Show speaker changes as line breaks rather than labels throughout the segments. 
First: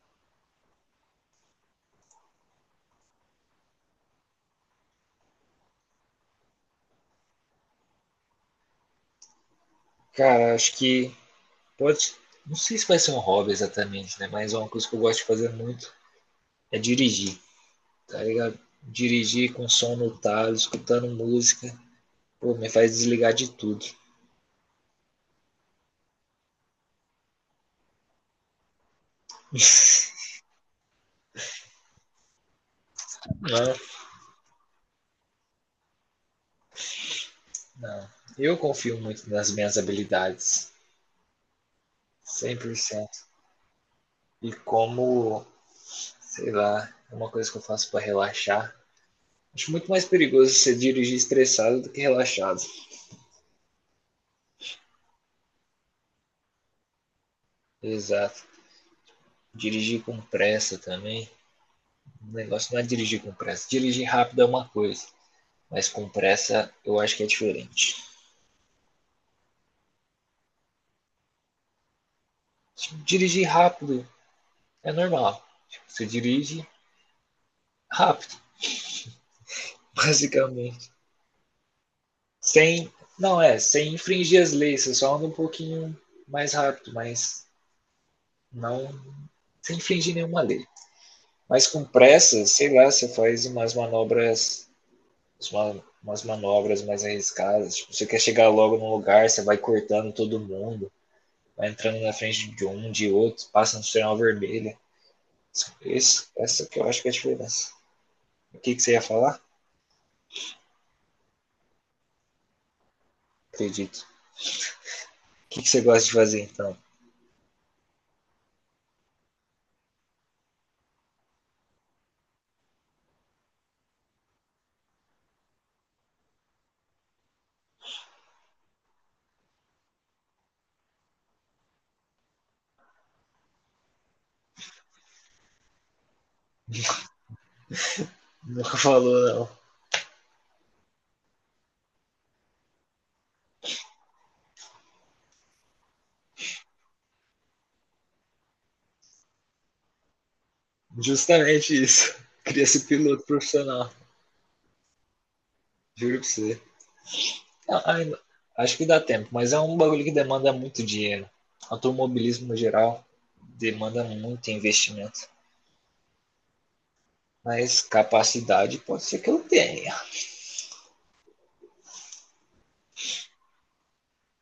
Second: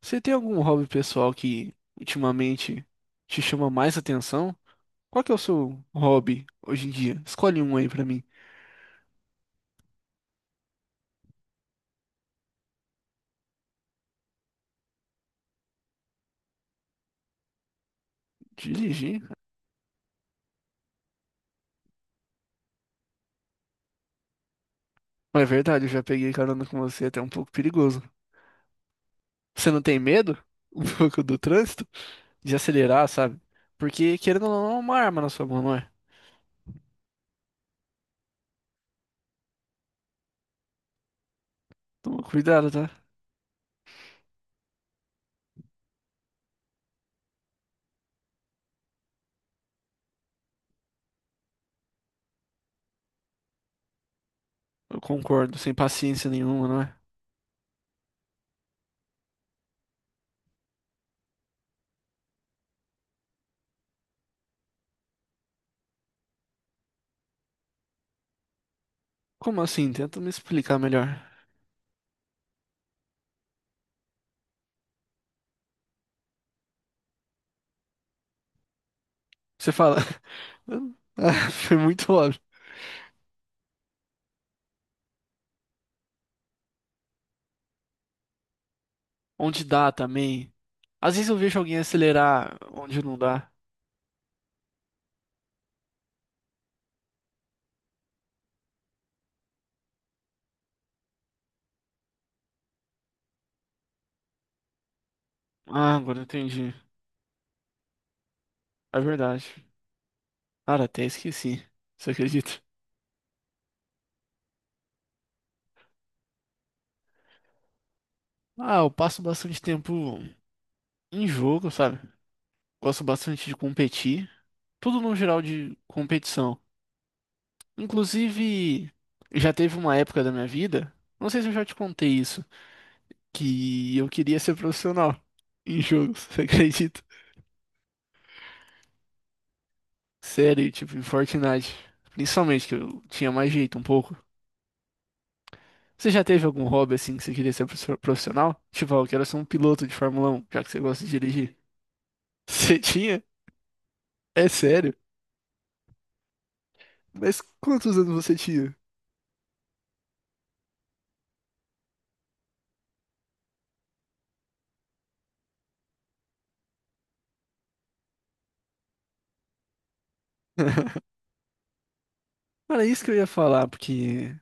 Você tem algum hobby pessoal que ultimamente te chama mais atenção? Qual que é o seu hobby hoje em dia? Escolhe um aí pra mim.
Cara, acho que pode. Não sei se vai ser um hobby exatamente, né? Mas é uma coisa que eu gosto de fazer muito é dirigir, tá ligado?
Dirigir?
Dirigir com som no talo, escutando música, pô, me faz desligar de tudo.
Mas é verdade, eu já peguei carona com você, é até um pouco perigoso. Você não tem medo um pouco do trânsito? De acelerar, sabe?
Não,
Porque querendo ou não, é uma arma na sua mão, não é?
não. Eu confio muito nas minhas habilidades,
Toma
cem
cuidado,
por
tá?
cento. E como, sei lá, é uma coisa que eu faço para relaxar. Acho muito mais perigoso você dirigir estressado do que relaxado.
Eu concordo, sem paciência nenhuma, não é?
Exato. Dirigir com pressa também. O negócio não é dirigir com pressa. Dirigir rápido é uma coisa, mas com pressa eu acho que é diferente.
Como assim? Tenta me explicar melhor.
Dirigir rápido é normal. Tipo, você dirige rápido,
Você fala.
basicamente.
Ah, foi muito óbvio.
Sem. Não, é, sem infringir as leis, você só anda um pouquinho mais rápido, mas não
Onde
sem
dá
infringir nenhuma
também.
lei.
Às vezes eu vejo
Mas
alguém
com pressa,
acelerar
sei lá,
onde
você
não
faz
dá.
umas manobras. Umas manobras mais arriscadas. Tipo, você quer chegar logo no lugar, você vai cortando todo mundo, vai entrando na frente de um, de outro, passa no sinal vermelho.
Ah, agora eu
Esse, essa
entendi.
que eu acho que é a diferença. O que, que você
É
ia falar?
verdade. Cara, até esqueci. Você acredita?
Acredito. O que, que você gosta de fazer então?
Ah, eu passo bastante tempo em jogo, sabe? Gosto bastante de competir. Tudo no geral de competição. Inclusive, já teve uma época da minha vida, não sei se eu já te contei isso, que eu queria ser profissional em jogos, você acredita?
Nunca falou, não.
Sério, tipo, em Fortnite. Principalmente que eu tinha mais jeito um pouco. Você já teve algum hobby assim que você queria ser profissional? Tipo, ah, eu quero ser um piloto de Fórmula um, já que você gosta de dirigir.
Justamente isso. Queria
Você
ser
tinha?
piloto profissional.
É sério?
Juro pra você.
Mas
Não,
quantos anos você tinha?
acho que dá tempo, mas é um bagulho que demanda muito dinheiro. Automobilismo no geral demanda muito investimento. Mas capacidade pode ser que eu tenha.
Cara, é isso que eu ia falar, porque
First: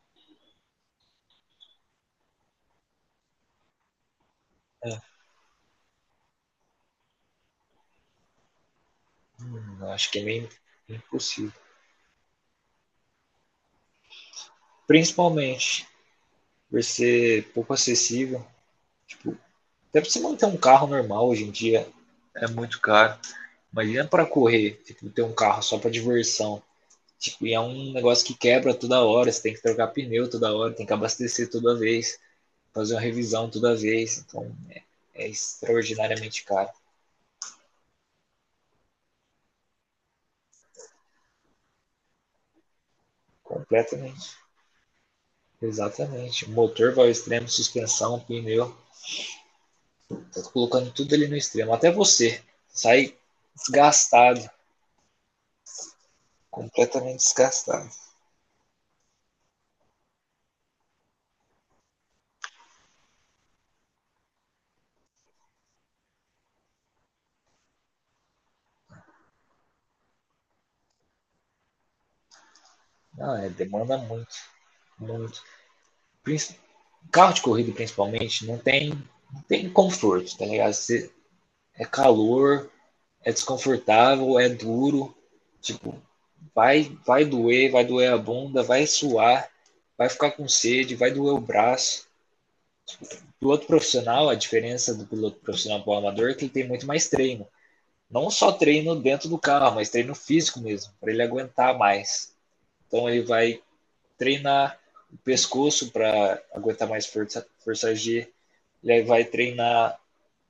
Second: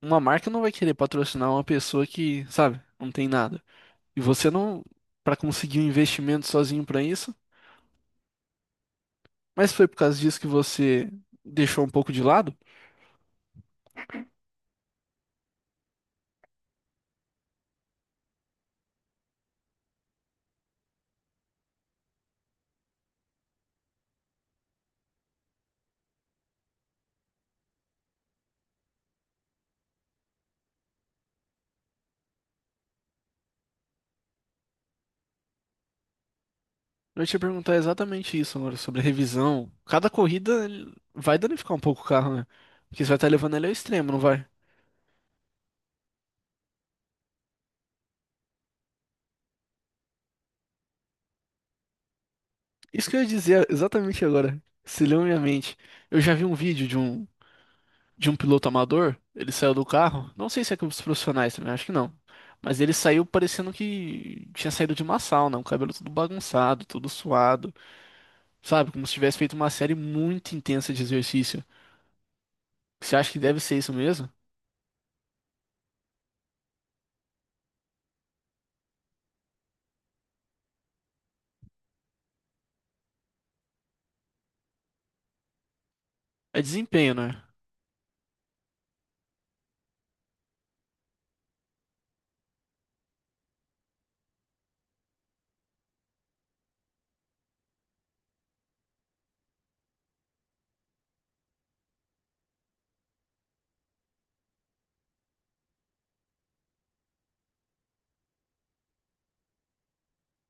uma marca não vai querer patrocinar uma pessoa que, sabe, não tem nada. E você não,
É.
pra conseguir um investimento sozinho pra isso, mas foi por
Acho
causa
que é
disso que
meio
você
impossível.
deixou um pouco de lado?
Principalmente por ser pouco acessível. Até para você manter um carro normal hoje em dia é muito caro. Imagina para correr, tipo, ter um carro só para diversão. Tipo, e é um negócio que quebra toda hora, você tem que trocar pneu toda hora, tem que abastecer toda vez, fazer uma revisão toda vez. Então é extraordinariamente caro.
Eu ia te perguntar exatamente isso agora, sobre a revisão. Cada corrida ele vai danificar um pouco o carro, né? Porque você vai estar levando ele ao extremo, não
Completamente.
vai?
Exatamente. Motor vai ao extremo, suspensão, pneu. Tá colocando tudo ali no extremo. Até você
Isso que
sai
eu ia dizer exatamente
desgastado,
agora. Se leu minha mente. Eu já vi um vídeo de
completamente
um,
desgastado.
de um piloto amador. Ele saiu do carro. Não sei se é com os profissionais também, acho que não. Mas ele saiu parecendo que tinha saído de uma sauna, o cabelo todo bagunçado, todo suado, sabe? Como se tivesse feito uma série muito intensa de exercício. Você acha
Não,
que
é,
deve ser isso
demanda
mesmo?
muito. Muito. Princi- Carro de corrida, principalmente, não tem conforto, tá ligado? É calor, é desconfortável, é duro. Tipo,
É
vai,
desempenho,
vai
né?
doer, vai doer a bunda, vai suar, vai ficar com sede, vai doer o braço. Tipo, piloto profissional, a diferença do piloto profissional para o amador é que ele tem muito mais treino. Não só treino dentro do carro, mas treino físico mesmo, para ele aguentar mais. Então ele vai treinar o pescoço para aguentar mais força, força G. Ele vai treinar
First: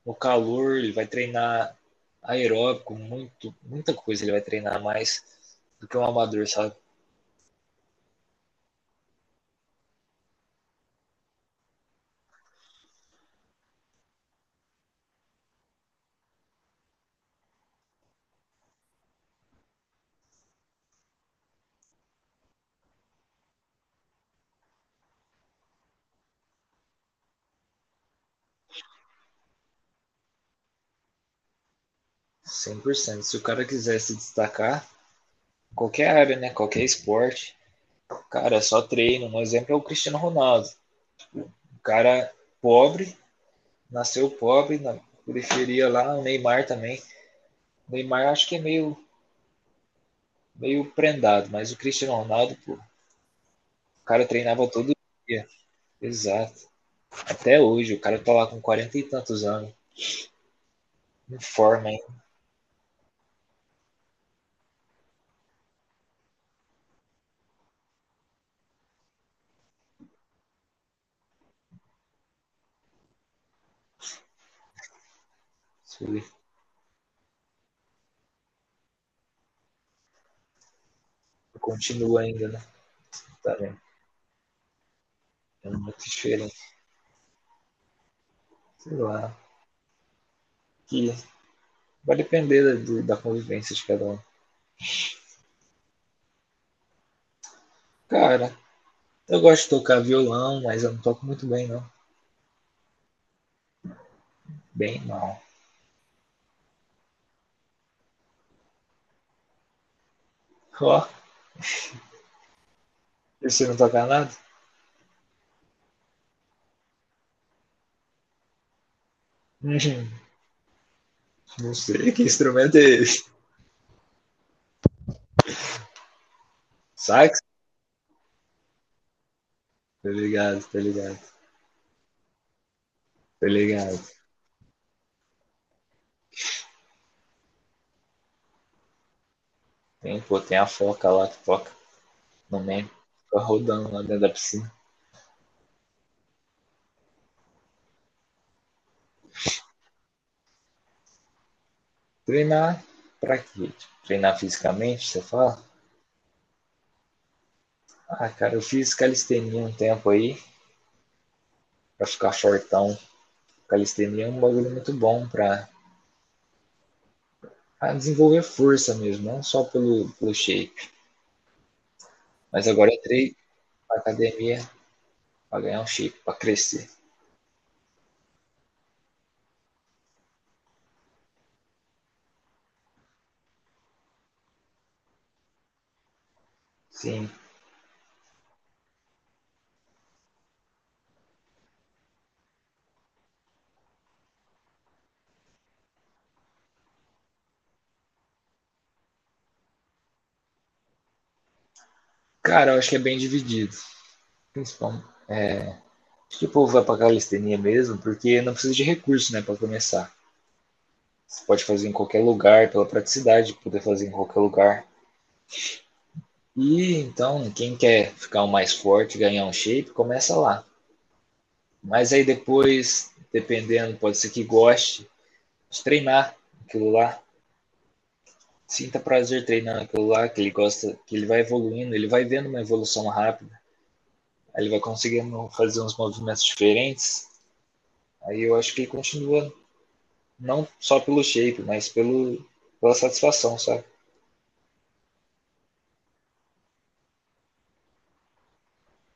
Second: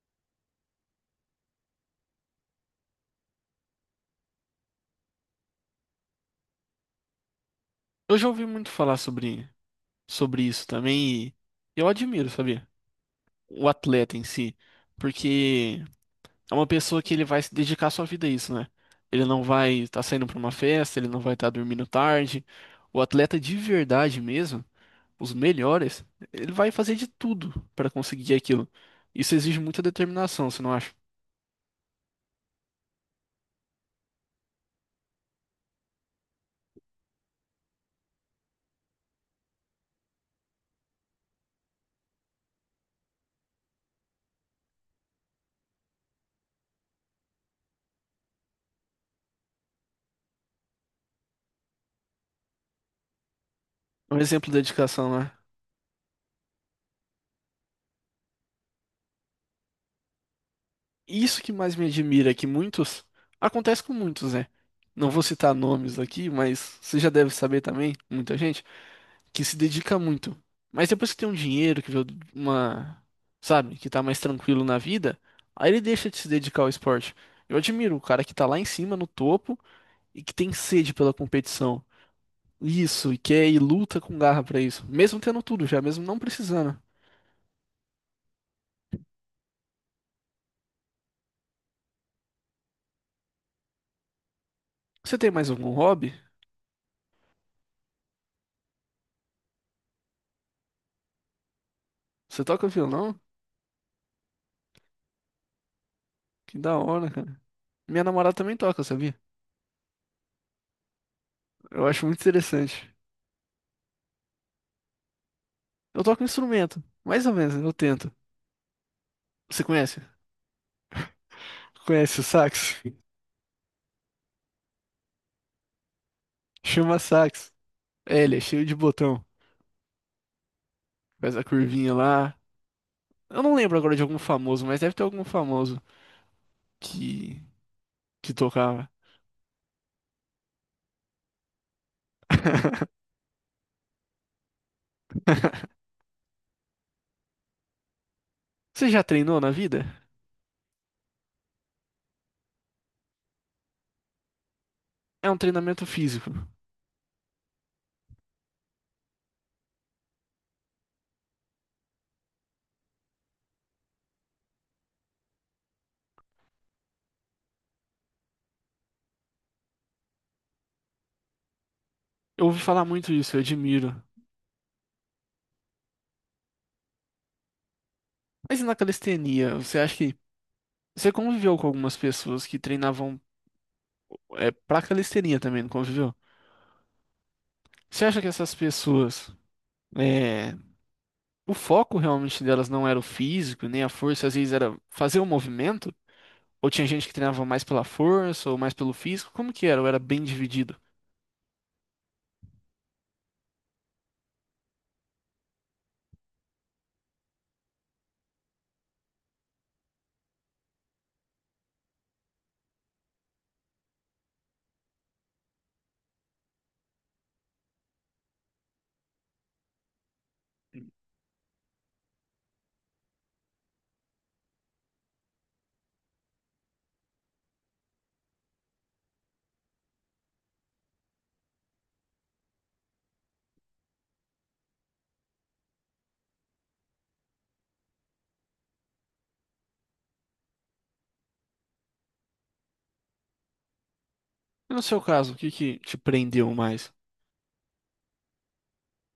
no calor, ele vai treinar aeróbico, muito, muita coisa ele vai treinar mais do que um amador, sabe?
Eu já ouvi muito falar sobre isso também e eu admiro, sabia? O atleta em si. Porque. É uma pessoa que ele vai se dedicar sua vida a isso, né? Ele não vai estar saindo para uma festa, ele não vai estar dormindo tarde. O atleta de verdade mesmo, os melhores, ele vai fazer de tudo para conseguir aquilo. Isso exige muita determinação, você não acha?
100%. Se o cara quiser se destacar, qualquer área, né? Qualquer esporte, cara, é só treino. Um exemplo é o Cristiano Ronaldo. Um cara pobre, nasceu pobre, na periferia lá, o Neymar também. O Neymar acho que é meio prendado, mas o Cristiano Ronaldo, o
É um
cara
exemplo de
treinava todo
dedicação, né?
dia. Exato. Até hoje, o cara tá lá com 40 e tantos anos. Em
Isso que mais me
forma ainda.
admira é que muitos, acontece com muitos, né? Não vou citar nomes aqui, mas você já deve saber também, muita gente que se dedica muito. Mas depois que tem um dinheiro, que vê uma, sabe, que tá mais tranquilo na vida, aí ele deixa de
Ele
se dedicar ao esporte. Eu admiro o cara que tá lá em cima, no topo, e que tem sede pela competição.
continua ainda, né?
Isso, e quer
Tá
e
vendo?
luta com garra pra isso, mesmo tendo tudo
É
já, mesmo
muito
não
diferente.
precisando.
Sei lá. Que vai depender da convivência de cada um.
Você tem mais algum hobby?
Cara, eu gosto de tocar violão, mas eu não toco muito bem, não.
Você toca violão?
Bem mal.
Que da hora, cara. Minha namorada também toca, sabia?
Ó,
Eu acho muito interessante.
e você não toca nada?
Eu toco um instrumento, mais ou menos, eu tento. Você
Hum,
conhece?
não sei
Conhece
que
o
instrumento
sax?
é esse.
Chama
Sax?
sax. É, ele é cheio de botão.
Tá ligado, tá ligado.
Faz a curvinha lá. Eu
Tá
não lembro agora
ligado.
de algum famoso, mas deve ter algum famoso que, que tocava.
Tem, pô, tem a foca lá que toca. No México, ficava rodando lá dentro da piscina.
Você já treinou na vida?
Treinar pra quê? Tipo, treinar fisicamente, você
É um
fala?
treinamento físico.
Ah, cara, eu fiz calistenia um tempo aí, pra ficar fortão. Calistenia é um bagulho muito bom pra, pra desenvolver força mesmo, não só pelo, pelo shape.
Eu ouvi
Mas
falar
agora eu
muito isso,
entrei
eu
pra
admiro.
academia pra ganhar um shape, pra crescer.
Mas e na calistenia, você acha que. Você conviveu com algumas pessoas que treinavam pra calistenia também, não conviveu?
Sim.
Você acha que essas pessoas. é, o foco realmente delas não era o físico, nem a força, às vezes era fazer o movimento? Ou tinha gente que treinava mais pela força ou mais pelo físico? Como que era? Ou era bem dividido?
Cara, eu acho que é bem dividido. Principalmente. Acho que o povo vai pra calistenia mesmo, porque não precisa de recurso, né, pra começar. Você pode fazer em qualquer lugar, pela praticidade, de poder fazer em qualquer lugar. E então, quem quer ficar o mais forte, ganhar um shape, começa lá. Mas aí depois, dependendo, pode ser que goste de treinar aquilo lá, sinta prazer treinando aquilo lá, que ele gosta, que ele vai evoluindo, ele vai vendo uma evolução rápida, aí ele vai conseguindo fazer uns movimentos diferentes. Aí eu acho que ele continua não só pelo shape, mas pelo, pela satisfação, sabe?
E no seu caso, o que que te prendeu mais?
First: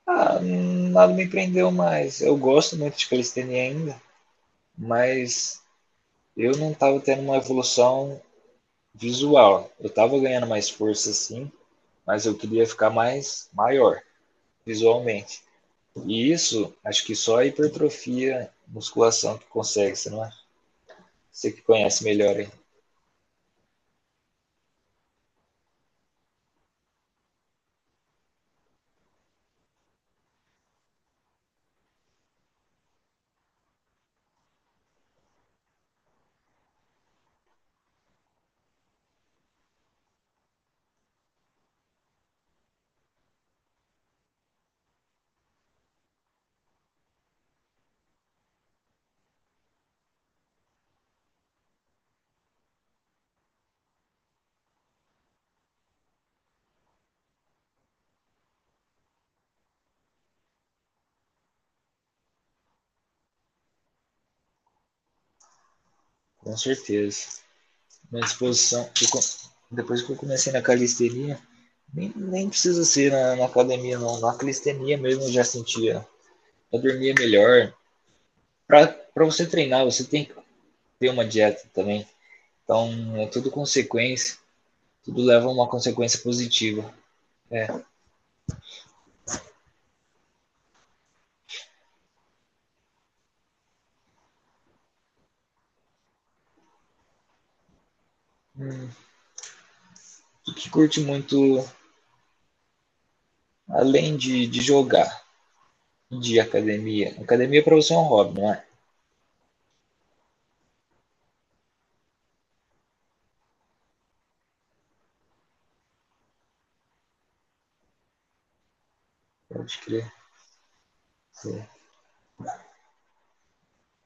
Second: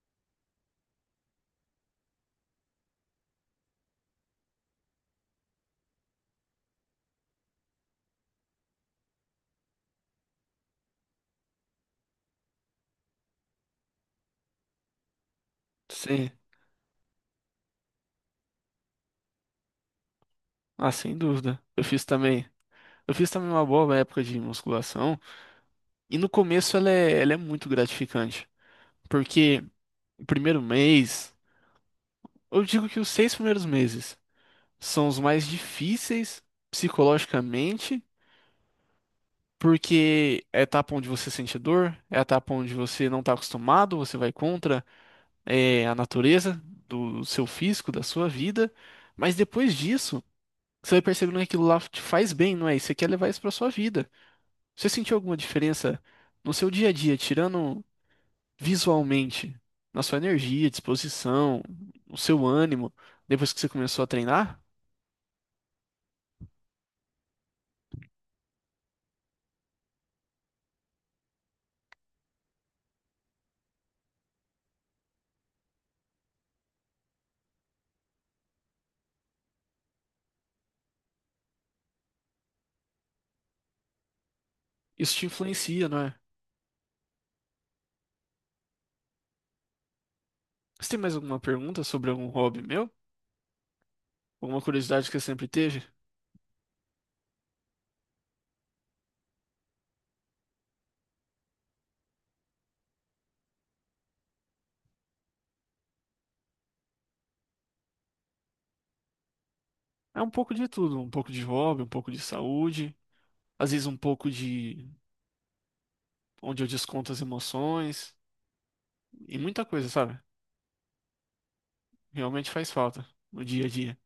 Ah, nada me prendeu mais. Eu gosto muito de calistenia ainda, mas eu não estava tendo uma evolução visual. Eu estava ganhando mais força, sim, mas eu queria ficar mais maior visualmente. E
Sim.
isso, acho que só a hipertrofia, musculação que consegue, você não é?
Ah, sem
Você
dúvida.
que
Eu fiz
conhece melhor
também.
aí,
Eu fiz também uma boa época de musculação. E no começo ela é muito gratificante. Porque o primeiro mês, eu digo que os 6 primeiros meses são os mais difíceis psicologicamente. Porque é etapa onde você sente dor, é etapa onde você não está acostumado, você vai contra a natureza do seu físico, da sua vida. Mas depois disso, você vai percebendo que aquilo lá te faz bem, não é? E você quer levar isso para sua vida. Você sentiu alguma diferença no seu dia a dia, tirando visualmente, na sua energia, disposição, no seu ânimo, depois que você começou a treinar?
com certeza. Minha disposição, depois que eu comecei na calistenia, nem precisa ser na academia, não. Na calistenia mesmo eu já sentia, eu dormia melhor. Para você treinar, você tem que ter uma dieta também. Então é tudo consequência,
Isso
tudo
te
leva a uma
influencia, não é?
consequência positiva. É.
Você tem mais alguma pergunta sobre algum hobby meu? Alguma curiosidade que você sempre teve?
Tu que curte muito, além de jogar, de academia. Academia para você é um hobby, não é?
É um pouco de tudo, um pouco de hobby, um pouco de saúde, às vezes um pouco de onde eu desconto as emoções e muita
Pode
coisa,
crer.
sabe?
Sim.
Realmente faz falta no dia a dia.